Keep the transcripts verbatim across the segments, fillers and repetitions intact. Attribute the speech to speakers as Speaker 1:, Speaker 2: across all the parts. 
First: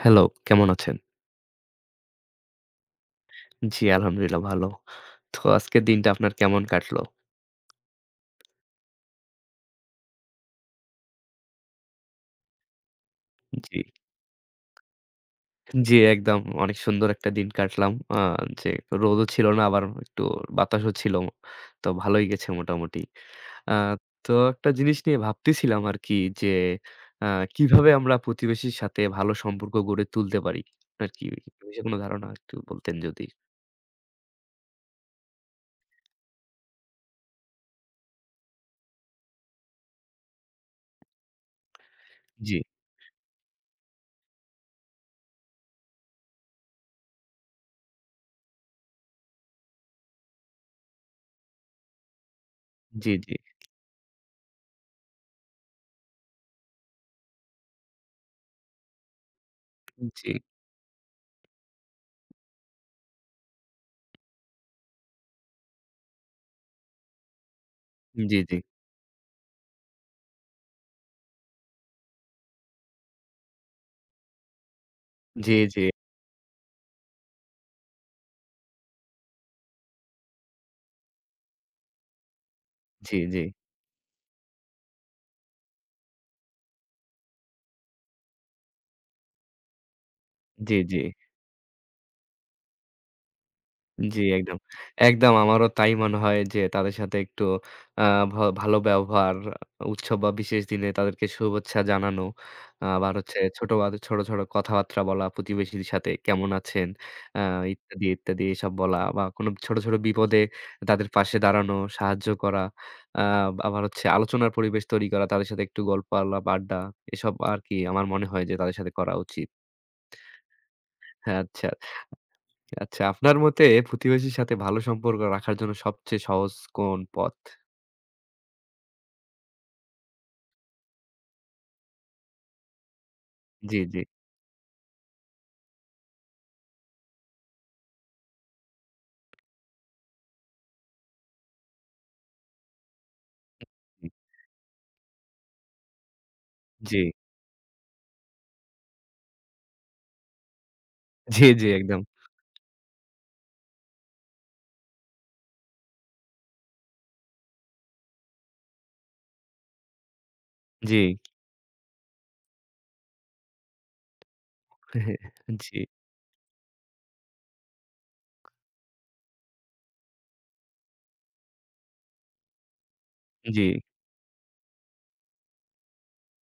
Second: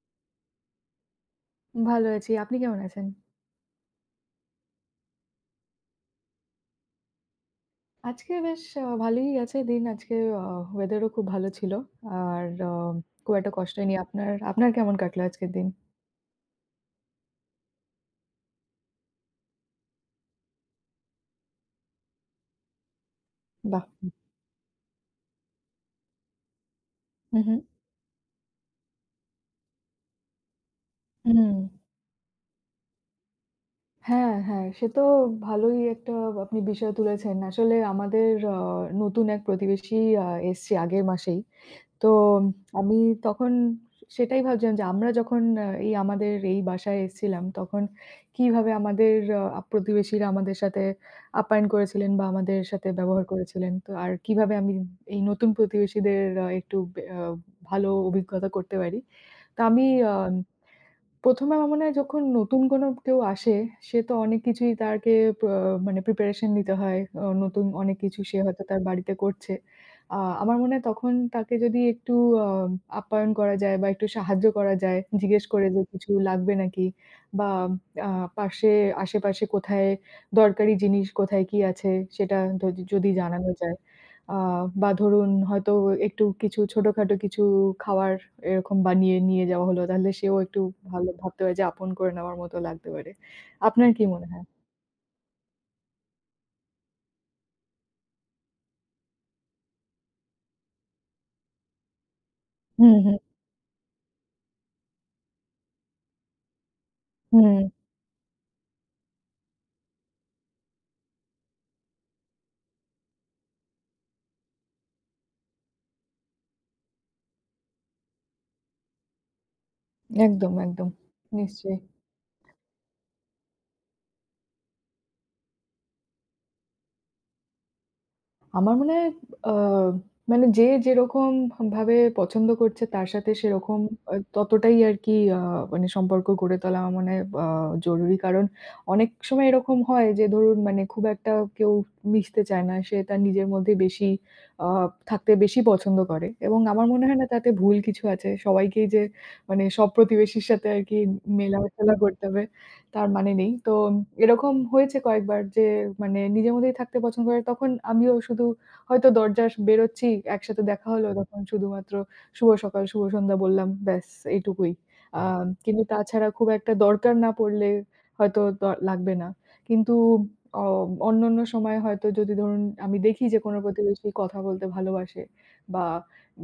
Speaker 1: Hello, কেমন আছেন?
Speaker 2: ভালো আছি। আপনি কেমন আছেন?
Speaker 1: জি, আলহামদুলিল্লাহ ভালো। তো আজকের দিনটা আপনার কেমন কাটলো?
Speaker 2: আজকে বেশ আ ভালোই গেছে দিন। আজকে আ ওয়েদার ও খুব ভালো ছিল। আর আ খুব একটা কষ্ট
Speaker 1: জি,
Speaker 2: হয়নি। আপনার আপনার কেমন কাটলো আজকের দিন?
Speaker 1: জি, একদম অনেক সুন্দর একটা দিন কাটলাম। আ যে রোদও ছিল না আবার একটু বাতাসও ছিল। তো ভালোই গেছে মোটামুটি। আ
Speaker 2: বাহ!
Speaker 1: তো একটা জিনিস নিয়ে ভাবতেছিলাম আরকি যে আ
Speaker 2: হু, হু।
Speaker 1: কিভাবে আমরা প্রতিবেশীর সাথে ভালো সম্পর্ক গড়ে তুলতে পারি? আপনার কি এ
Speaker 2: হুম।
Speaker 1: বিষয়ে কোনো ধারণা একটু বলতেন যদি?
Speaker 2: হ্যাঁ, হ্যাঁ। সে তো ভালোই একটা আপনি বিষয় তুলেছেন। আসলে আমাদের আ নতুন এক প্রতিবেশী আ এসছে আগের মাসেই। তো
Speaker 1: জি,
Speaker 2: আমি তখন সেটাই ভাবছিলাম যে আমরা যখন আ এই আমাদের এই বাসায় এসেছিলাম, তখন কিভাবে আমাদের আ প্রতিবেশীরা আমাদের সাথে আপ্যায়ন করেছিলেন বা আমাদের সাথে
Speaker 1: জি,
Speaker 2: ব্যবহার
Speaker 1: জি,
Speaker 2: করেছিলেন। তো আর কিভাবে আমি এই নতুন প্রতিবেশীদের আ একটু বে আ ভালো অভিজ্ঞতা করতে পারি। তো আমি
Speaker 1: জি,
Speaker 2: আ
Speaker 1: জি,
Speaker 2: প্রথম এ আমার মনে হয় যখন নতুন কোনো কেউ আসে, সে তো অনেক কিছুই তাকে প্র মানে প্রিপারেশন নিতে হয়। অ নতুন অনেক কিছু
Speaker 1: জি,
Speaker 2: সে
Speaker 1: জি,
Speaker 2: হয়তো তার বাড়িতে করছে। আ আমার মনে হয় তখন তাকে যদি একটু আ আপ্যায়ন করা যায় বা একটু সাহায্য করা যায়, জিজ্ঞেস করে যে
Speaker 1: জি,
Speaker 2: কিছু লাগবে নাকি? বা আ পাশে আশেপাশে কোথায় দরকারি জিনিস, কোথায় কি আছে? সেটা ধদি যদি
Speaker 1: জি,
Speaker 2: জানানো যায়। আ বা ধরুন হয়তো একটু কিছু ছোটখাটো কিছু খাওয়ার এরকম বানিয়ে নিয়ে যাওয়া হলো। তাহলে সেও একটু
Speaker 1: জি, জি।
Speaker 2: ভালো ভাবতে পারে যে আপন করে নেওয়ার মতো লাগতে পারে। আপনার কি
Speaker 1: জি,
Speaker 2: মনে হয়?
Speaker 1: একদম। একদম আমারও তাই মনে হয় যে তাদের সাথে একটু আ ভা ভালো ব্যবহার, উৎসব বা বিশেষ দিনে তাদেরকে শুভেচ্ছা জানানো।
Speaker 2: হুম,
Speaker 1: আবার
Speaker 2: হুম,
Speaker 1: হচ্ছে ছোট আ ছোট, ছোট কথাবার্তা বলা, প্রতিবেশীর সাথে কেমন আছেন? আ
Speaker 2: হুম।
Speaker 1: ইত্যাদি, ইত্যাদি এসব বলা বা কোনো ছোট, ছোট বিপদে তাদের পাশে দাঁড়ানো, সাহায্য করা। আ আবার হচ্ছে আলোচনার পরিবেশ তৈরি করা, তাদের সাথে একটু গল্প আলাপ, আড্ডা এসব আরকি আমার মনে হয় যে তাদের সাথে করা উচিত।
Speaker 2: একদম, একদম।
Speaker 1: হ্যাঁ, আচ্ছা।
Speaker 2: নিশ্চয়ই।
Speaker 1: আচ্ছা, আপনার মতে প্রতিবেশীর সাথে ভালো সম্পর্ক রাখার জন্য সবচেয়ে সহজ কোন পথ?
Speaker 2: আমার মনে হয় আ মানে যে যেরকম ভ ভাবে পছন্দ করছে তার সাথে
Speaker 1: জি,
Speaker 2: সেরকম
Speaker 1: জি,
Speaker 2: আ ততটাই আরকি আ মানে সম্পর্ক গড়ে তোলা আমার মনে হয় আ জরুরি। কারণ অনেক সময় এরকম হয় যে ধরুন মানে খুব একটা কেউ মিশতে চায় না। সে তার নিজের মধ্যে বেশি
Speaker 1: জি,
Speaker 2: আ থাকতে বেশি পছন্দ করে এবং আমার
Speaker 1: জি,
Speaker 2: মনে হয় না তাতে ভুল কিছু আছে। সবাইকেই যে মানে সব প্রতিবেশীর সাথে আরকি
Speaker 1: জি, জি,
Speaker 2: মেলামেশা
Speaker 1: একদম।
Speaker 2: করতে হবে তার মানে নেই। তো এরকম হয়েছে কয়েকবার যে মানে নিজের মধ্যেই থাকতে পছন্দ করে। তখন আমিও শুধু হয়তো দরজার বেরোচ্ছি, একসাথে দেখা
Speaker 1: জি,
Speaker 2: হলো হুম। তখন শুধুমাত্র শুভ সকাল, শুভ সন্ধ্যা বললাম ব্যাস এইটুকুই। আ হুম।
Speaker 1: জি,
Speaker 2: কিন্তু তাছাড়া খুব একটা দরকার না পড়লে হয়তো দ লাগবে না। কিন্তু অ অন্যান্য সময় হয়তো যদি ধরুন আমি দেখি যে কোনো
Speaker 1: জি,
Speaker 2: প্রতিবেশী কথা বলতে ভালোবাসে বা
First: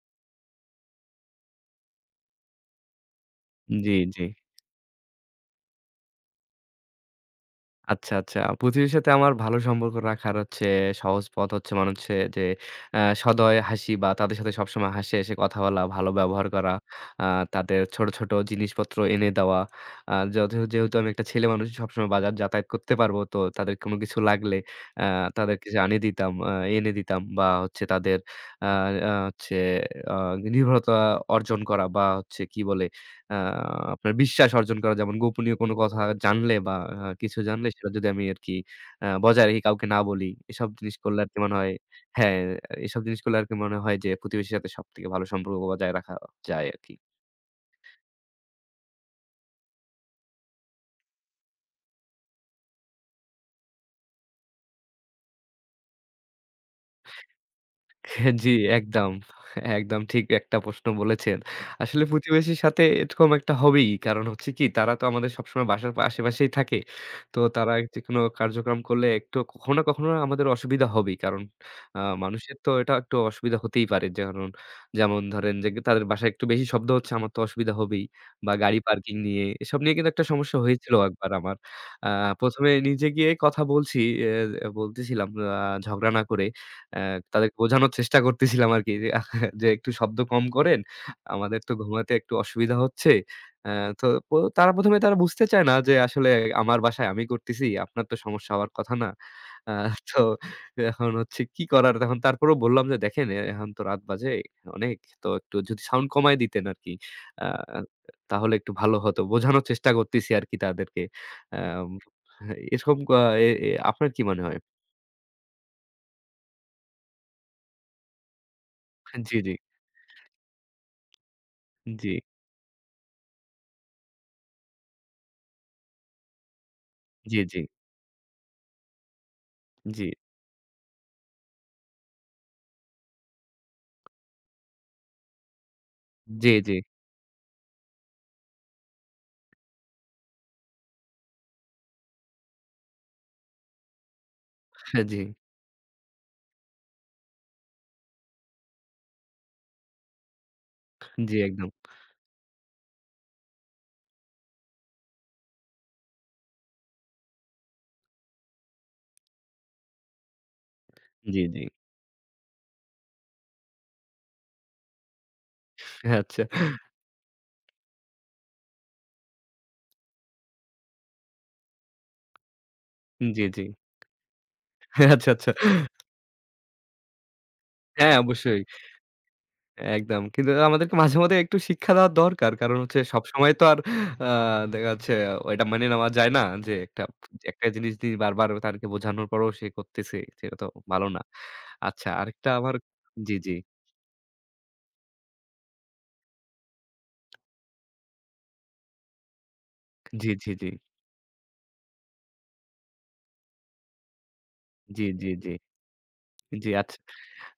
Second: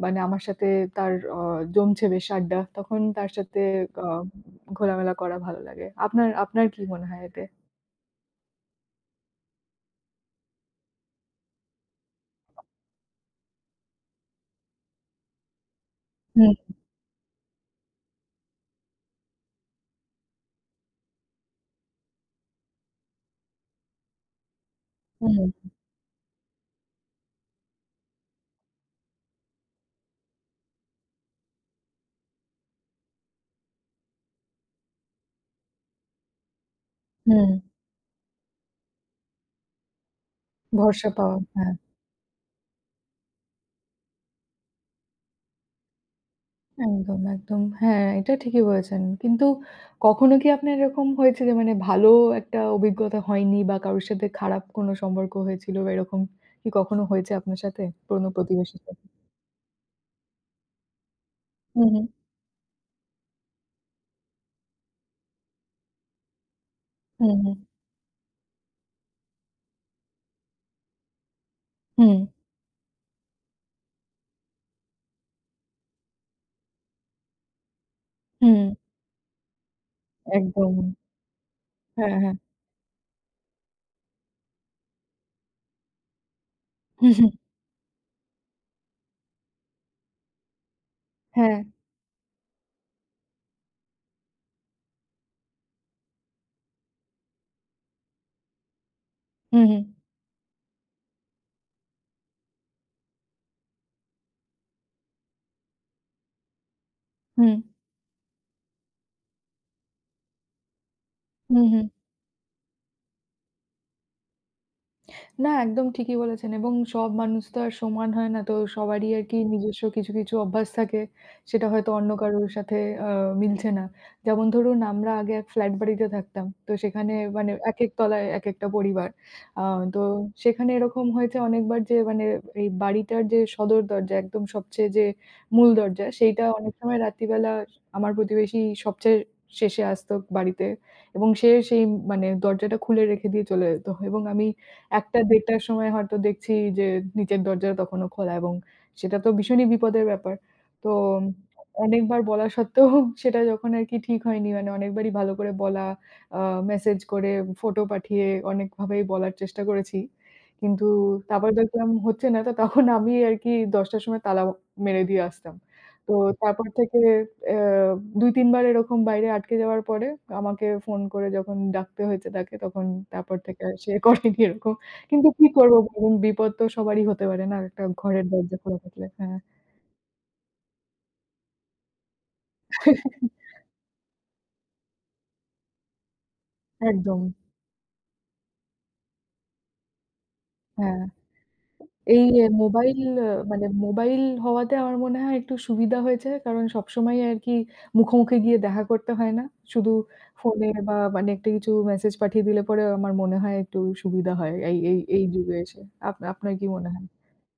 Speaker 2: মানে আমার সাথে তার অ জমছে বেশ আড্ডা। তখন তার সাথে
Speaker 1: জি,
Speaker 2: আ
Speaker 1: জি।
Speaker 2: ঘোলামেলা করা ভালো লাগে। আপনার আপনার কি মনে হয় এতে?
Speaker 1: আচ্ছা, আচ্ছা। পৃথিবীর সাথে আমার ভালো সম্পর্ক রাখার হচ্ছে সহজ পথ হচ্ছে মানে হচ্ছে যে আ সদয় হাসি বা তাদের সাথে সবসময় হাসি, হেসে কথা বলা, ভালো ব্যবহার
Speaker 2: হুম,
Speaker 1: করা, আ তাদের ছোট, ছোট জিনিসপত্র এনে দেওয়া। আ যথে যেহেতু আমি একটা ছেলে মানুষ সবসময় বাজার যাতায়াত করতে পারবো, তো তাদের কোনো কিছু লাগলে আ
Speaker 2: হুম,
Speaker 1: তাদেরকে যে আনিয়ে দিতাম, আ এনে দিতাম বা হচ্ছে তাদের আ আ হচ্ছে আ নির্ভরতা অর্জন করা বা হচ্ছে কি বলে আ আপনার বিশ্বাস অর্জন করা যেমন গোপনীয় কোনো কথা জানলে বা আ কিছু
Speaker 2: হুম।
Speaker 1: জানলে সেটা যদি আমি আরকি আ বজায় রেখে কাউকে না বলি, এসব জিনিস
Speaker 2: ভরসা
Speaker 1: করলে
Speaker 2: পাওয়া।
Speaker 1: আরকি মনে হয়
Speaker 2: হ্যাঁ,
Speaker 1: হ্যাঁ, এসব জিনিস করলে আরকি মনে হয় যে প্রতিবেশীর সাথে সবথেকে ভালো সম্পর্ক বজায় রাখা যায় আরকি।
Speaker 2: একদম, একদম। হ্যাঁ, এটা ঠিকই বলেছেন। কিন্তু কখনো কি আপনার এরকম হয়েছে যে মানে ভালো একটা অভিজ্ঞতা হয়নি বা কারোর সাথে খারাপ কোনো সম্পর্ক হয়েছিল বা এরকম কি কখনো হয়েছে আপনার সাথে? পুরনো
Speaker 1: জি,
Speaker 2: প্রতিবেশীর সাথে?
Speaker 1: একদম, একদম ঠিক একটা প্রশ্ন বলেছেন।
Speaker 2: হুম,
Speaker 1: আসলে
Speaker 2: হুম,
Speaker 1: প্রতিবেশীর সাথে এরকম একটা হবেই। কারণ হচ্ছে কি তারা তো আমাদের সবসময় বাসার পা আশেপাশেই থাকে।
Speaker 2: হুম,
Speaker 1: তো
Speaker 2: হুম,
Speaker 1: তারা যেকোনো কার্যক্রম করলে একটু কখনো না কখনো আমাদের অসুবিধা হবেই। কারণ আ
Speaker 2: হুম,
Speaker 1: মানুষের তো এটা একটু অসুবিধা হতেই পারে। যেমন যেমন ধরেন যে তাদের বাসায় একটু বেশি শব্দ হচ্ছে আমার তো অসুবিধা হবেই। বা
Speaker 2: হুম,
Speaker 1: গাড়ি পার্কিং নিয়ে এসব নিয়ে কিন্তু একটা সমস্যা
Speaker 2: একদম।
Speaker 1: হয়েছিল একবার আমার। আ
Speaker 2: হ্যাঁ, হ্যাঁ।
Speaker 1: ১ম এ নিজে গিয়ে কথা বলছি, এ বলতেছিলাম আ ঝগড়া না করে। অ্যা তাদেরকে বোঝানোর চেষ্টা করতেছিলাম আরকি যে, যে একটু শব্দ কম করেন।
Speaker 2: হ্যাঁ,
Speaker 1: আমাদের তো ঘুমাতে একটু অসুবিধা হচ্ছে। অ্যা তো প তারা প্রথম এ তারা বুঝতে চায় না যে আসলে আমার বাসায় আমি করতেছি। আপনার তো সমস্যা হওয়ার কথা না।
Speaker 2: হুম,
Speaker 1: আ
Speaker 2: হুম,
Speaker 1: তো এখন হচ্ছে কি করার? তখন তারপরেও বললাম যে, "দেখেন এ এখন তো রাত বাজে অনেক। তো একটু যদি সাউন্ড কমায় দিতেন আরকি। আ
Speaker 2: হুম,
Speaker 1: তাহলে একটু ভালো হতো।" বোঝানোর চেষ্টা করতেছি আরকি তাদেরকে।
Speaker 2: হুম, হুম।
Speaker 1: অ্যাম এরকম আ এ এ আপনার কি মনে হয়?
Speaker 2: না, একদম ঠিকই বলেছেন এবং সব মানুষ তো আর সমান হয় না। তো সবারই
Speaker 1: জি,
Speaker 2: আরকি
Speaker 1: জি,
Speaker 2: নিজস্ব কিছু, কিছু অভ্যাস থাকে। সেটা হয়তো
Speaker 1: জি,
Speaker 2: অন্য কারোর সাথে আ মিলছে না। যেমন ধরুন আমরা আগে এক ফ্ল্যাট বাড়িতে থাকতাম। তো সেখানে
Speaker 1: জি,
Speaker 2: মানে
Speaker 1: জি।
Speaker 2: একেক তলায় একেকটা পরিবার। আ তো
Speaker 1: জি,
Speaker 2: সেখানে এরকম হয়েছে অনেকবার যে মানে এই বাড়িটার যে সদর দরজা একদম সবচেয়ে যে মূল দরজা সেইটা
Speaker 1: জি, জি,
Speaker 2: অনেক সময় রাত্রিবেলা আমার প্রতিবেশী সবচেয়ে শেষে আসতো বাড়িতে এবং সে সেই মানে দরজাটা খুলে রেখে দিয়ে চলে যেত এবং আমি
Speaker 1: হ্যাঁ, জি,
Speaker 2: একটা-দেড়টার সময় হয়তো দেখছি যে নিচের দরজা তখনো খোলা এবং সেটা তো ভীষণই বিপদের ব্যাপার। তো
Speaker 1: জি, একদম।
Speaker 2: অনেকবার বলা সত্ত্বেও সেটা যখন আরকি ঠিক হয়নি মানে অনেকবারই ভালো করে বলা, আ মেসেজ করে, ফটো পাঠিয়ে অনেকভাবেই বলার চেষ্টা করেছি। কিন্তু
Speaker 1: জি,
Speaker 2: তারপর
Speaker 1: জি,
Speaker 2: দেখলাম হচ্ছে না তো তখন আমি আরকি দশটার সময় তালা মেরে দিয়ে আসতাম। তো
Speaker 1: আচ্ছা,
Speaker 2: তারপর থেকে অ্যা দুই-তিন বার এরকম বাইরে আটকে যাওয়ার পরে আমাকে ফোন করে যখন ডাকতে হয়েছে তাকে তখন তারপর
Speaker 1: জি,
Speaker 2: থেকে
Speaker 1: জি,
Speaker 2: আর সে করেনি এরকম। কিন্তু
Speaker 1: আচ্ছা,
Speaker 2: কি
Speaker 1: আচ্ছা।
Speaker 2: করব বলুন? বিপদ তো সবারই হতে পারে না একটা
Speaker 1: হ্যাঁ,
Speaker 2: ঘরের দরজা
Speaker 1: অবশ্যই,
Speaker 2: খোলা থাকলে। হ্যাঁ।
Speaker 1: একদম। কিন্তু আমাদেরকে মাঝে, মাঝে একটু শিক্ষা দেওয়া দরকার। কারণ হচ্ছে সবসময় তো আর আ দেখা যাচ্ছে এটা মেনে নেওয়া যায় না যে একটা
Speaker 2: একদম।
Speaker 1: একটা জিনিস দিয়ে বারবার তাদেরকে বোঝানোর পরেও সে করতেছে। সেটা তো
Speaker 2: হ্যাঁ।
Speaker 1: ভালো না। আচ্ছা
Speaker 2: এই
Speaker 1: আরেকটা আবার
Speaker 2: মোবাইল
Speaker 1: জি, জি,
Speaker 2: মানে মোবাইল হওয়াতে আমার মনে হয় একটু সুবিধা হয়েছে। কারণ সবসময় আরকি মুখোমুখি গিয়ে দেখা করতে হয় না। শুধু
Speaker 1: জি, জি, জি,
Speaker 2: ফোনে বা মানে একটা কিছু মেসেজ পাঠিয়ে দিলে পরে আমার মনে হয় একটু সুবিধা হয় এই এই
Speaker 1: জি,
Speaker 2: এই
Speaker 1: জি, জি।
Speaker 2: যুগে এসে। আপ আপনার কি
Speaker 1: জি,
Speaker 2: মনে
Speaker 1: আচ্ছা।
Speaker 2: হয়?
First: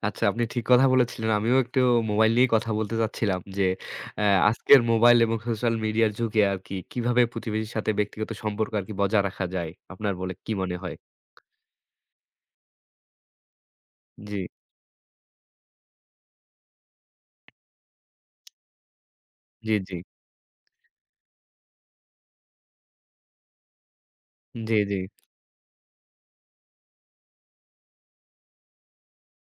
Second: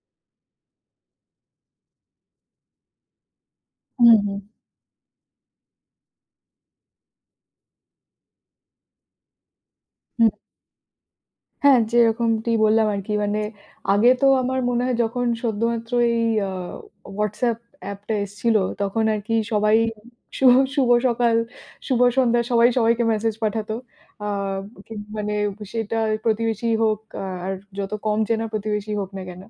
Speaker 1: আচ্ছা, আপনি ঠিক কথা বলেছিলেন। আমিও একটু মোবাইল নিয়েই কথা বলতে চাচ্ছিলাম যে,
Speaker 2: হুম,
Speaker 1: অ্যা
Speaker 2: হুম।
Speaker 1: আজকের মোবাইল এবং সোশ্যাল মিডিয়ার যুগে আরকি কিভাবে প্রতিবেশীর সাথে ব্যক্তিগত সম্পর্ক আরকি বজায় রাখা যায়? আপনার বলে
Speaker 2: হুম।
Speaker 1: কি মনে হয়?
Speaker 2: হ্যাঁ, যেরকমটি বললাম আরকি মানে আগে তো
Speaker 1: জি,
Speaker 2: আমার মনে হয় যখন সদ্যমাত্র এই আ WhatsApp অ্যাপটা এসছিল তখন আরকি
Speaker 1: জি,
Speaker 2: সবাই
Speaker 1: জি,
Speaker 2: শু শুভ সকাল, শুভ সন্ধ্যা সবাই সবাইকে মেসেজ পাঠাতো। আ
Speaker 1: জি,
Speaker 2: কি
Speaker 1: জি,
Speaker 2: মানে সেটা প্রতিবেশী হোক আ আর যত কম চেনা প্রতিবেশী হোক না কেন।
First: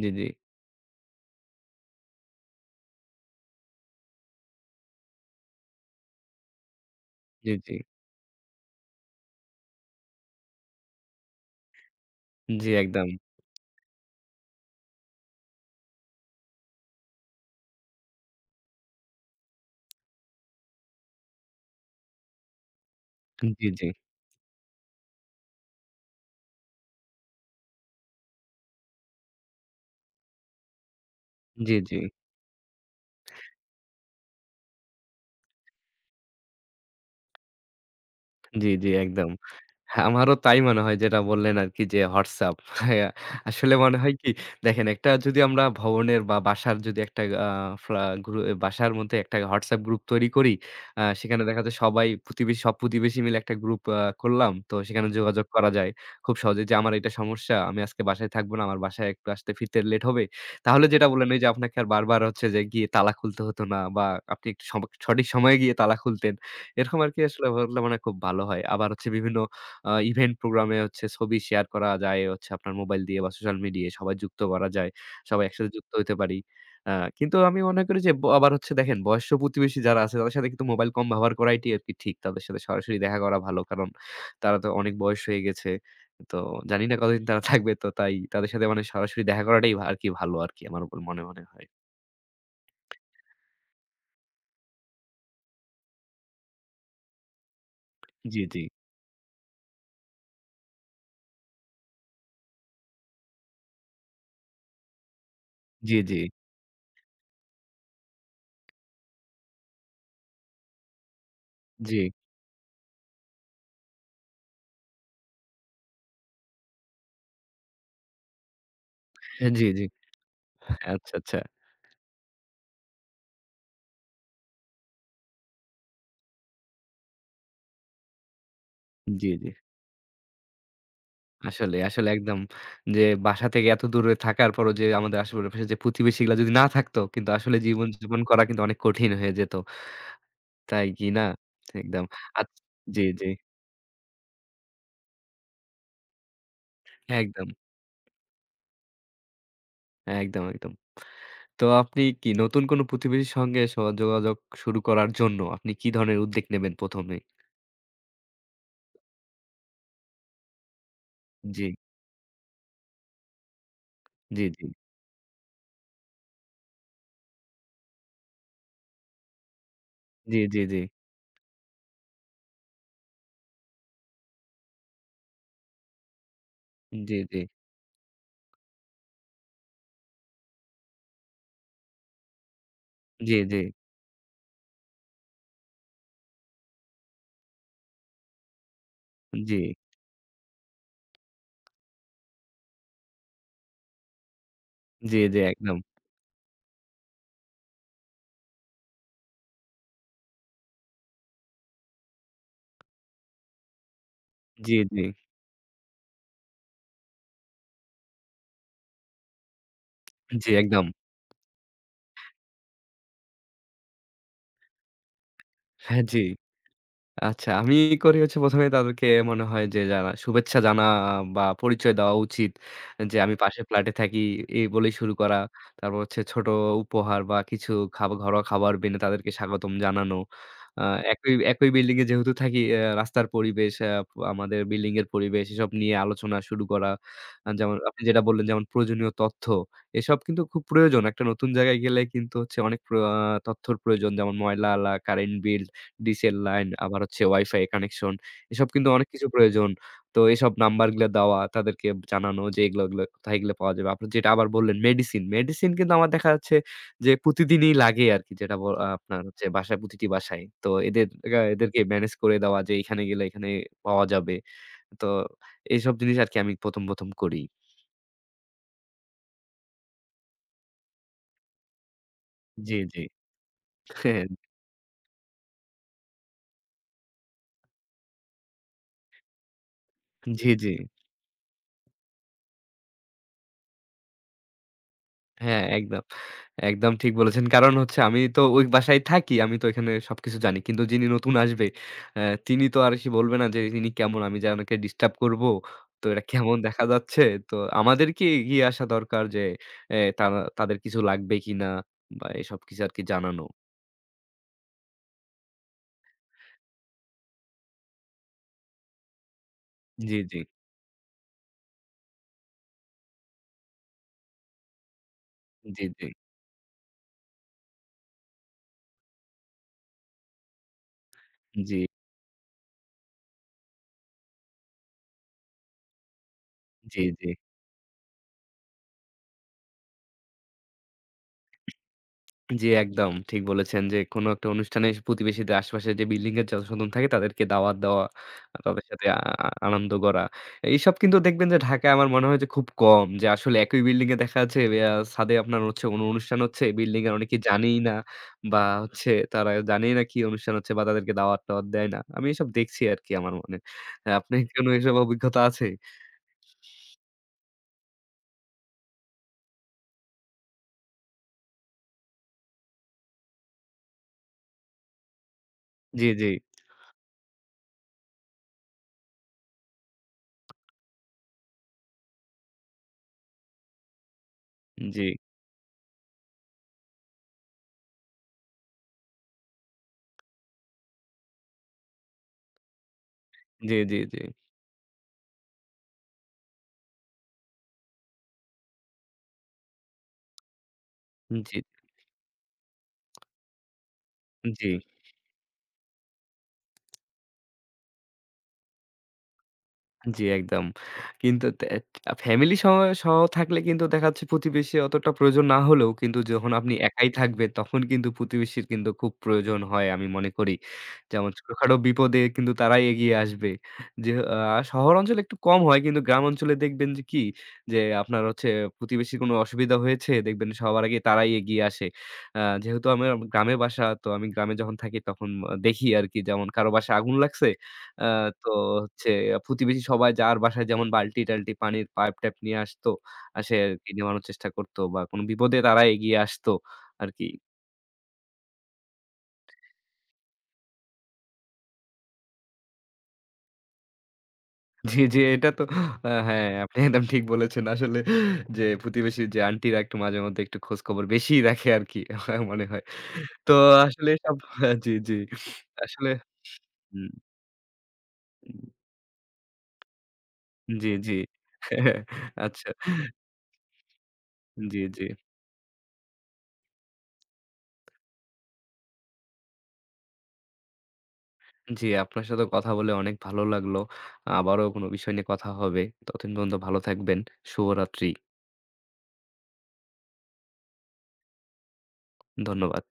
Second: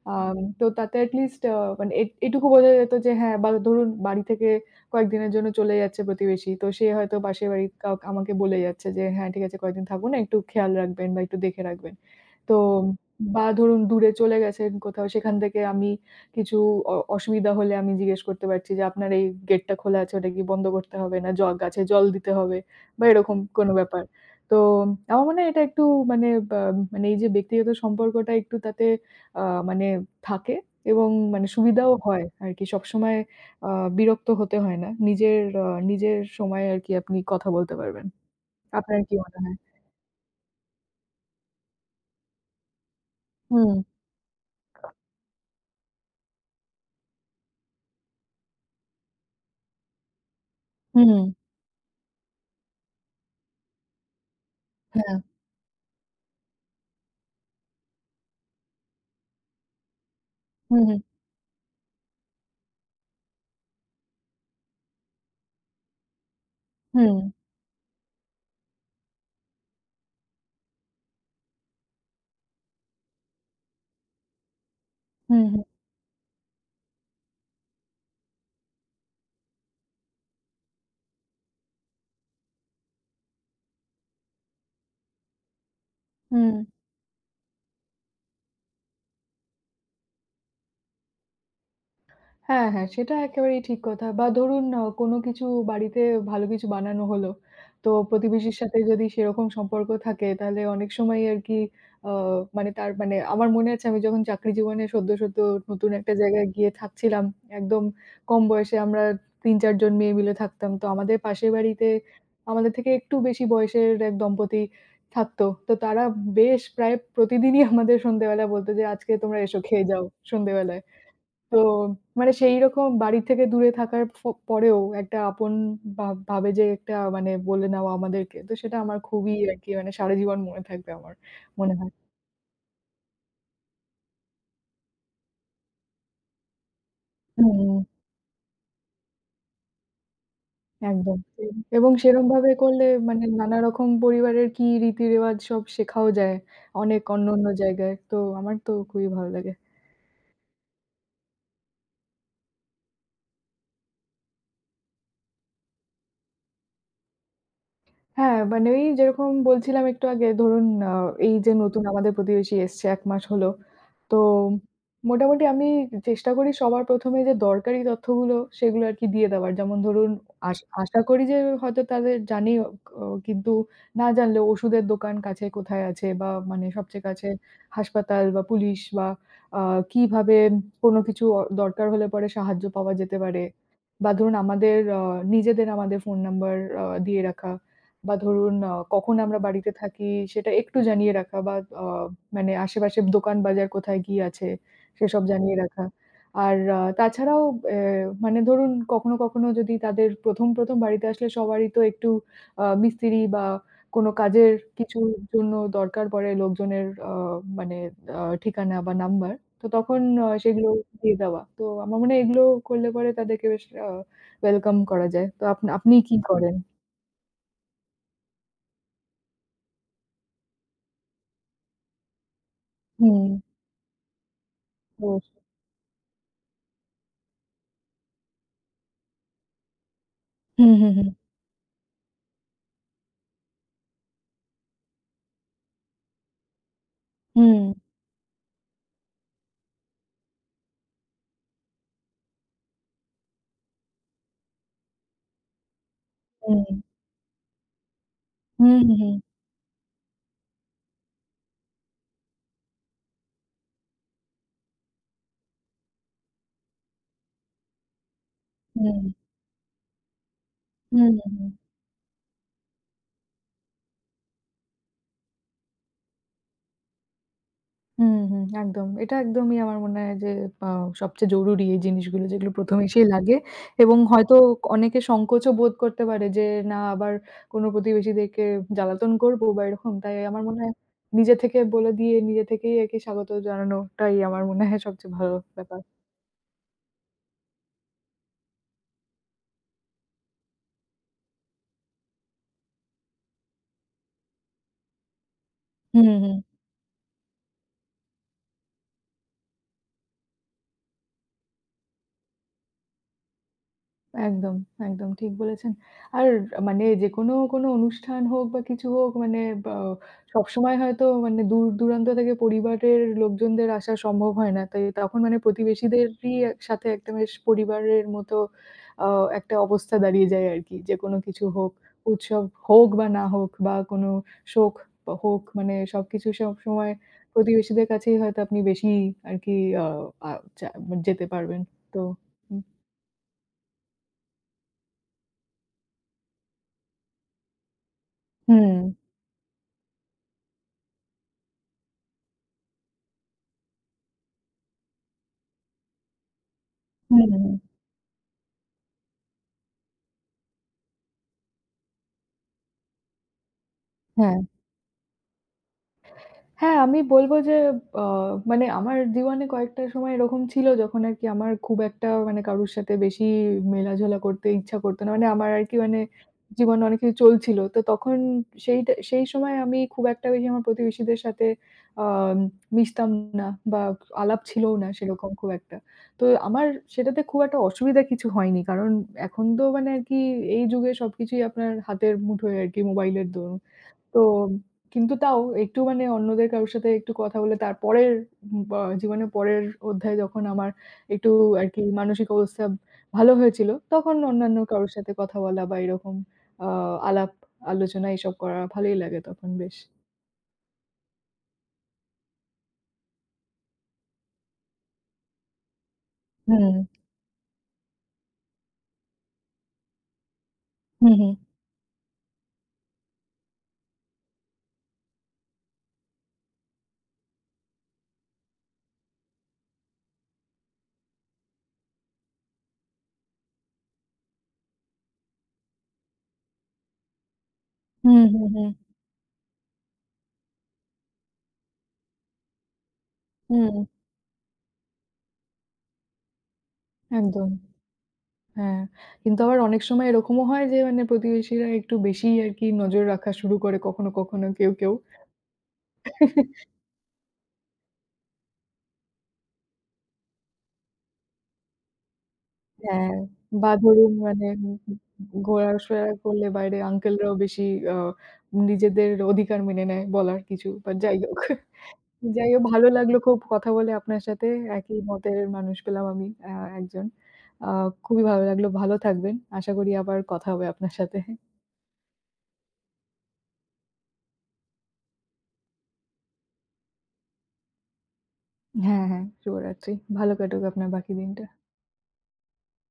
Speaker 1: জি, জি,
Speaker 2: আম তো তাতে এটলিস্ট আ মানে এ এটুকু বোঝা যেত যে হ্যাঁ, বা ধরুন বাড়ি থেকে কয়েকদিনের জন্য চলে যাচ্ছে প্রতিবেশী। তো সে হয়তো পাশের
Speaker 1: জি,
Speaker 2: বাড়ির
Speaker 1: জি,
Speaker 2: কাউকে আমাকে বলে যাচ্ছে যে, "হ্যাঁ, ঠিক আছে কয়েকদিন থাকবো না, একটু খেয়াল রাখবেন বা একটু দেখে রাখবেন।" তো
Speaker 1: জি, একদম।
Speaker 2: বা ধরুন দূরে চলে গেছেন কোথাও, সেখান থেকে আমি কিছু অ অসুবিধা হলে আমি জিজ্ঞেস করতে পারছি যে, "আপনার এই গেটটা খোলা আছে, ওটা কি বন্ধ করতে হবে? না জ গাছে জল দিতে হবে?" বা এরকম
Speaker 1: জি,
Speaker 2: কোনো
Speaker 1: জি,
Speaker 2: ব্যাপার। তো আমার মনে হয় এটা একটু মানে বা মানে এই যে ব্যক্তিগত সম্পর্কটা একটু তাতে আ মানে থাকে এবং মানে
Speaker 1: জি,
Speaker 2: সুবিধাও
Speaker 1: জি।
Speaker 2: হয় আরকি। সবসময় আ বিরক্ত হতে হয় না। নিজের আ নিজের সময়ে আরকি আপনি কথা বলতে পারবেন।
Speaker 1: জি, জি,
Speaker 2: আপনার কি
Speaker 1: একদম।
Speaker 2: মনে হয়?
Speaker 1: হ্যাঁ, আমারও তাই মনে হয় যেটা বললেন আরকি যে WhatsApp। হ্যাঁ, আসলে
Speaker 2: হুম,
Speaker 1: মনে হয় কি দেখেন একটা যদি আমরা ভবনের বা বাসার যদি একটা আ ফ্লা গ্রু বাসার মধ্যে একটা WhatsApp গ্রুপ তৈরি করি, আ
Speaker 2: হুম,
Speaker 1: সেখানে দেখা যায় সবাই প্রতিবেশী সব প্রতিবেশী মিলে একটা গ্রুপ আ করলাম। তো সেখানে
Speaker 2: হ্যাঁ,
Speaker 1: যোগাযোগ করা যায়। খুব সহজেই যে আমার এটা সমস্যা, আমি আজকে বাসায় থাকব না। আমার বাসায় একটু আসতে ফিরতে লেট হবে। তাহলে
Speaker 2: হুম,
Speaker 1: যেটা বললেন ওই যে আপনাকে আর বারবার হচ্ছে যে গিয়ে তালা খুলতে হতো না বা আপনি একটু সম সঠিক সময়ে গিয়ে তালা খুলতেন। এরকম
Speaker 2: হুম।
Speaker 1: আরকি আসলে হলে মনে হয় খুব ভালো হয়। আবার হচ্ছে বিভিন্ন আ ইভেন্ট প্রোগ্রামে হচ্ছে ছবি শেয়ার করা যায় হচ্ছে আপনার মোবাইল দিয়ে বা সোশ্যাল মিডিয়ায় সবাই যুক্ত করা যায়।
Speaker 2: হুম,
Speaker 1: সবাই
Speaker 2: হুম,
Speaker 1: একসাথে যুক্ত হইতে পারি। আ কিন্তু আমি মনে করি যে ব আবার হচ্ছে দেখেন বয়স্ক প্রতিবেশী যারা আছে তাদের সাথে কিন্তু মোবাইল কম ব্যবহার করাইটি আরকি ঠিক। তাদের সাথে সরাসরি দেখা করা ভালো। কারণ তারা তো অনেক বয়স হয়ে গেছে। তো
Speaker 2: হুম।
Speaker 1: জানি না কতদিন তারা থাকবে। তো তাই তাদের সাথে মানে সরাসরি দেখা করাটাই ভা আরকি ভালো আরকি আমার উপর মনে, মনে হয়।
Speaker 2: হ্যাঁ, হ্যাঁ, সেটা একেবারেই ঠিক কথা। বা ধরুন আ কোনো কিছু বাড়িতে ভালো কিছু বানানো হলো। তো
Speaker 1: জি,
Speaker 2: প্রতিবেশীর
Speaker 1: জি।
Speaker 2: সাথে যদি সেরকম সম্পর্ক থাকে তাহলে অনেক সময় আরকি আ মানে তার মানে আমার মনে আছে আমি যখন চাকরি জীবনে সদ্য, সদ্য নতুন
Speaker 1: জি,
Speaker 2: একটা
Speaker 1: জি।
Speaker 2: জায়গায় গিয়ে থাকছিলাম। একদম কম বয়সে আমরা তিন-চার জন মেয়ে মিলে থাকতাম। তো আমাদের পাশের বাড়িতে
Speaker 1: জি,
Speaker 2: আমাদের থেকে একটু বেশি বয়সের এক দম্পতি থাকতো। তো তারা বেশ প্রায় প্রতিদিনই আমাদের সন্ধ্যেবেলা বলত যে, "আজকে তোমরা এসো
Speaker 1: জি, জি।
Speaker 2: খেয়ে যাও সন্ধ্যেবেলায়।"
Speaker 1: আচ্ছা, আচ্ছা।
Speaker 2: তো মানে সেইরকম বাড়ি থেকে দূরে থাকার ফ পরেও একটা আপন ভাব ভাবে যে একটা মানে বলে নেওয়া আমাদেরকে। তো সেটা আমার
Speaker 1: জি,
Speaker 2: খুবই
Speaker 1: জি।
Speaker 2: আরকি মানে সারা জীবন মনে থাকবে আমার মনে
Speaker 1: আসলে,
Speaker 2: হয়।
Speaker 1: আসলে একদম যে বাসা থেকে এত দূরে থাকার পরও যে আমাদের আশেপাশে যে প্রতিবেশীগুলা যদি না থাকতো কিন্তু আসলে
Speaker 2: হুম,
Speaker 1: জীবনযাপন করা কিন্তু অনেক কঠিন হয়ে যেত। তাই কি
Speaker 2: একদম।
Speaker 1: না?
Speaker 2: এবং
Speaker 1: একদম। আচ
Speaker 2: সেরমভাবে করলে
Speaker 1: জি,
Speaker 2: মানে
Speaker 1: জি।
Speaker 2: নানারকম পরিবারের কি রীতি-রেওয়াজ সব শেখাও যায় অনেক অন্য, অন্য
Speaker 1: একদম,
Speaker 2: জায়গায়। তো আমার তো খুবই ভালো লাগে।
Speaker 1: একদম, একদম। তো আপনি কি নতুন কোনো প্রতিবেশীর সঙ্গে স যোগাযোগ শুরু করার জন্য আপনি কি ধরনের উদ্যোগ নেবেন প্রথম এ?
Speaker 2: হ্যাঁ, মানে ওই যেরকম বলছিলাম একটু আগে ধরুন আ এই যে
Speaker 1: জি,
Speaker 2: নতুন আমাদের প্রতিবেশী এসছে এক মাস হলো। তো
Speaker 1: জি, জি,
Speaker 2: মোটামুটি আমি চেষ্টা করি সবার প্রথম এ যে দরকারি তথ্যগুলো সেগুলো আরকি দিয়ে দেওয়ার। যেমন ধরুন
Speaker 1: জি, জি,
Speaker 2: আশ
Speaker 1: জি, জি,
Speaker 2: আশা করি যে হয়তো তাদের জানি অ কিন্তু না জানলেও ওষুধের দোকান কাছে কোথায় আছে বা মানে সবচেয়ে কাছে
Speaker 1: জি,
Speaker 2: হাসপাতাল বা পুলিশ বা আ কিভাবে কোনো কিছু অ দরকার হলে পরে সাহায্য পাওয়া যেতে
Speaker 1: জি,
Speaker 2: পারে।
Speaker 1: জি,
Speaker 2: বা ধরুন আমাদের আ নিজেদের আমাদের ফোন নাম্বার আ দিয়ে রাখা। বা ধরুন আ কখন আমরা
Speaker 1: জি,
Speaker 2: বাড়িতে থাকি সেটা একটু জানিয়ে রাখা বা আ মানে আশেপাশের দোকান বাজার কোথায় কি আছে
Speaker 1: জি,
Speaker 2: সেসব
Speaker 1: জি,
Speaker 2: জানিয়ে
Speaker 1: একদম।
Speaker 2: রাখা। আর আ তাছাড়াও এ মানে ধরুন কখনো, কখনো যদি তাদের ১ম, ১ম বাড়িতে আসলে সবারই তো একটু আ মিস্ত্রি বা কোনো কাজের
Speaker 1: জি, জি,
Speaker 2: কিছুর জন্য দরকার পড়ে লোকজনের আ মানে আ ঠিকানা বা নাম্বার। তো তখন আ
Speaker 1: জি,
Speaker 2: সেগুলো
Speaker 1: একদম।
Speaker 2: দিয়ে দেওয়া। তো আমার মনে হয় এগুলো করলে পরে তাদেরকে বেশ আ ওয়েলকাম করা যায়। তো আপ আপনি
Speaker 1: হ্যাঁ,
Speaker 2: কি
Speaker 1: জি।
Speaker 2: করেন?
Speaker 1: আচ্ছা, আমি করি হচ্ছে প্রথম এ তাদেরকে মনে হয় যে জানা শুভেচ্ছা জানা বা পরিচয় দেওয়া উচিত। যে
Speaker 2: হুম,
Speaker 1: আমি পাশের ফ্ল্যাটে থাকি এই বলেই শুরু করা।
Speaker 2: অবশ্যই।
Speaker 1: তারপর হচ্ছে ছোট উপহার বা কিছু খাবা ঘরোয়া খাবার বেনে তাদেরকে স্বাগতম জানানো।
Speaker 2: হুম,
Speaker 1: আ
Speaker 2: হুম, হুম।
Speaker 1: একই একই বিল্ডিং এ যেহেতু থাকি অ্যা রাস্তার পরিবেশ, অ্যা আমাদের বিল্ডিং এর পরিবেশ এসব নিয়ে আলোচনা শুরু করা। আ
Speaker 2: হুম,
Speaker 1: যেমন আপনি যেটা বললেন যেমন প্রয়োজনীয় তথ্য। এসব কিন্তু খুব প্রয়োজন। একটা নতুন জায়গায় গেলে কিন্তু হচ্ছে অনেক প্র আ তথ্যর প্রয়োজন যেমন ময়লা আলা, কারেন্ট বিল। ডিসেল
Speaker 2: হুম,
Speaker 1: লাইন আবার হচ্ছে ওয়াইফাই কানেকশন এসব
Speaker 2: হুম,
Speaker 1: কিন্তু অনেক
Speaker 2: হুম,
Speaker 1: কিছু প্রয়োজন। তো এসব নাম্বারগুলা দেওয়া, তাদেরকে জানানো যে এগুলো, এগুলো কোথায় এগুলো পাওয়া যাবে। আপনি যেটা আবার বললেন মেডিসিন, মেডিসিন কিন্তু আমার দেখা যাচ্ছে যে প্রতিদিনই লাগে আরকি যেটা ব
Speaker 2: হুম, হুম,
Speaker 1: আপনার হচ্ছে বাসায় প্রতিটি বাসায়। তো এদের
Speaker 2: হুম,
Speaker 1: আ
Speaker 2: হুম,
Speaker 1: এদেরকে ম্যানেজ করে দেওয়া যে এখানে গেলে এখানে পাওয়া যাবে। তো এইসব জিনিস আরকি আমি ১ম, প্রথম করি।
Speaker 2: হুম, হুম। একদম। এটা একদমই আমার মনে হয় যে আ সবচেয়ে জরুরি এই জিনিসগুলো যেগুলো
Speaker 1: জি,
Speaker 2: প্রথম
Speaker 1: জি।
Speaker 2: এসেই লাগে এবং
Speaker 1: হ্যাঁ,
Speaker 2: হয়তো অনেকে সংকোচও বোধ করতে পারে যে না আবার কোনো প্রতিবেশীদেরকে জ্বালাতন করব বা এরকম। তাই আমার
Speaker 1: জি,
Speaker 2: মনে
Speaker 1: জি।
Speaker 2: হয় নিজে থেকে বলে দিয়ে নিজে থেকেই আরকি স্বাগত জানানোটাই আমার মনে হয় সবচেয়ে ভালো
Speaker 1: হ্যাঁ,
Speaker 2: ব্যাপার।
Speaker 1: একদম। একদম ঠিক বলেছেন। কারণ হচ্ছে আমি তো ওই বাসায় থাকি। আমি তো এখানে সবকিছু জানি। কিন্তু যিনি নতুন আসবে, অ্যা তিনি তো আর এসে বলবে না যে তিনি কেমন? আমি যে ওনাকে ডিস্টার্ব করব। তো
Speaker 2: হুম,
Speaker 1: এটা
Speaker 2: হুম।
Speaker 1: কেমন দেখা যাচ্ছে? তো আমাদেরকে এগিয়ে আসা দরকার যে অ্যা তারা তাদের কিছু লাগবে কিনা বা এসব কিছু আরকি জানানো।
Speaker 2: একদম, একদম ঠিক বলেছেন। আর মানে যেকোনো কোনো কোনো অনুষ্ঠান হোক বা কিছু হোক মানে বা
Speaker 1: জি, জি।
Speaker 2: সবসময় হয়তো মানে দূর দূরান্ত থেকে পরিবারের লোকজনদের আসা সম্ভব হয় না। তাই তখন মানে
Speaker 1: জি, জি।
Speaker 2: প্রতিবেশীদেরই এক সাথে একটা বেশ পরিবারের মতো আ একটা অবস্থা দাঁড়িয়ে যায় আরকি। যেকোনো কিছু হোক,
Speaker 1: জি,
Speaker 2: উৎসব হোক বা না হোক বা কোনো শোক বা হোক মানে সবকিছু সবসময়
Speaker 1: জি, জি।
Speaker 2: প্রতিবেশীদের কাছেই হয়তো আপনি বেশি আরকি আ আ চা যেতে পারবেন। তো
Speaker 1: জি, একদম ঠিক বলেছেন যে কোনো একটা অনুষ্ঠানে প্রতিবেশীদের আশেপাশে যে বিল্ডিং এর জনসাধারণ থাকে তাদেরকে দাওয়াত দেওয়া,
Speaker 2: হুম,
Speaker 1: তাদের সাথে আ আ- আনন্দ করা। এইসব কিন্তু দেখবেন যে ঢাকায় আমার মনে হয় যে খুব কম। যে আসলে একই বিল্ডিং এ দেখা যাচ্ছে আ ছাদে আপনার হচ্ছে কোনো অনুষ্ঠান হচ্ছে বিল্ডিং এর
Speaker 2: হুম,
Speaker 1: অনেকে
Speaker 2: হুম।
Speaker 1: জানেই না বা হচ্ছে তারা জানেই না কি অনুষ্ঠান হচ্ছে বা তাদেরকে দাওয়াত-টাওয়াত দেয় না। আমি এসব দেখছি আরকি আমার মনে। আহ,
Speaker 2: হ্যাঁ।
Speaker 1: আপনার কি কোনো এসব অভিজ্ঞতা আছে?
Speaker 2: হ্যাঁ, আমি বলব যে আ মানে আমার জীবনে কয়েকটা সময় এরকম ছিল যখন আরকি আমার খুব একটা মানে কারোর সাথে বেশি মেলাঝোলা করতে ইচ্ছা করত না। মানে আমার আরকি মানে
Speaker 1: জি, জি,
Speaker 2: জীবনে অনেক কিছু চলছিল। তো তখন সেইটা সেই সময় আমি খুব একটা বেশি আমার প্রতিবেশীদের সাথে আম মিশতাম না বা আলাপ ছিলও না
Speaker 1: জি,
Speaker 2: সেরকম খুব একটা। তো আমার সেটাতে খুব একটা অসুবিধা কিছু হয়নি। কারণ এখন তো মানে আরকি এই যুগে সবকিছুই আপনার হাতের মুঠোয় আরকি মোবাইলের দরুন।
Speaker 1: জি, জি, জি,
Speaker 2: তো কিন্তু তাও একটু মানে অন্যদের কারো সাথে একটু কথা বলে তারপরের ব জীবনের পরের অধ্যায়ে যখন আমার একটু
Speaker 1: জি,
Speaker 2: আরকি মানসিক অবস্থা ভালো হয়েছিল, তখন অন্যান্য
Speaker 1: জি।
Speaker 2: কারো সাথে কথা বলা বা এরকম আ আলাপ আলোচনা এসব করা ভালোই লাগে তখন বেশ।
Speaker 1: জি, একদম। কিন্তু তে আ ফ্যামিলি সহ সহ থাকলে কিন্তু দেখা যাচ্ছে প্রতিবেশী অতটা প্রয়োজন না হলেও কিন্তু যখন আপনি
Speaker 2: হুম,
Speaker 1: একাই থাকবেন তখন কিন্তু প্রতিবেশীর কিন্তু খুব প্রয়োজন হয় আমি মনে করি।
Speaker 2: হুম,
Speaker 1: যেমন
Speaker 2: হুম।
Speaker 1: ছোটখাটো বিপদে কিন্তু তারাই এগিয়ে আসবে। যে আ শহর অঞ্চলে একটু কম হয় কিন্তু গ্রাম অঞ্চলে দেখবেন যে কি যে আপনার হচ্ছে প্রতিবেশীর কোনো অসুবিধা হয়েছে দেখবেন সবার আগে তারাই এগিয়ে আসে। আ যেহেতু আমার গ্রামে বাসা তো আমি গ্রামে যখন থাকি তখন আ দেখি আরকি যেমন কারো বাসায় আগুন লাগছে আ
Speaker 2: হুম, হুম,
Speaker 1: তো
Speaker 2: হুম,
Speaker 1: হচ্ছে প্রতিবেশী সবাই যার বাসায় যেমন বাল্টি-টাল্টি পানির পাইপ-টাইপ নিয়ে আসতো। আ সে
Speaker 2: হুম,
Speaker 1: আরকি নেভানোর চেষ্টা করতো বা কোন বিপদে তারা এগিয়ে আসতো আরকি।
Speaker 2: একদম। হ্যাঁ, কিন্তু আবার অনেক সময় এরকমও হয় যে মানে প্রতিবেশীরা একটু বেশিই আরকি নজর রাখা শুরু করে কখনো, কখনো কেউ, কেউ।
Speaker 1: জি, জি, এটা তো আ হ্যাঁ, আপনি একদম ঠিক বলেছেন। আসলে যে প্রতিবেশী যে আন্টিরা একটু মাঝে মধ্যে একটু খোঁজখবর বেশিই রাখে আরকি আমার মনে হয়।
Speaker 2: হ্যাঁ,
Speaker 1: তো
Speaker 2: বা
Speaker 1: আসলে
Speaker 2: ধরুন
Speaker 1: সব
Speaker 2: মানে
Speaker 1: হ্যাঁ, জি, জি। আসলে
Speaker 2: ঘোরা-ফেরা করলে বাইরে
Speaker 1: হুম,
Speaker 2: আঙ্কেলরাও বেশি আ নিজেদের অধিকার মেনে নেয় বলার কিছু।
Speaker 1: জি,
Speaker 2: বাট
Speaker 1: জি।
Speaker 2: যাই হোক। যাই হোক
Speaker 1: আচ্ছা।
Speaker 2: ভালো লাগলো খুব কথা বলে আপনার সাথে।
Speaker 1: জি,
Speaker 2: একই
Speaker 1: জি।
Speaker 2: মতের মানুষ পেলাম আমি আ একজন। আ খুবই ভালো লাগলো। ভালো থাকবেন। আশা করি আবার কথা হবে আপনার সাথে।
Speaker 1: জি, আপনার সাথে কথা বলে অনেক ভালো লাগলো। আবারও কোনো বিষয় নিয়ে কথা হবে। ততদিন পর্যন্ত ভালো থাকবেন। শুভরাত্রি।
Speaker 2: হ্যাঁ, হ্যাঁ, শুভরাত্রি। ভালো কাটুক আপনার বাকি দিনটা।
Speaker 1: ধন্যবাদ।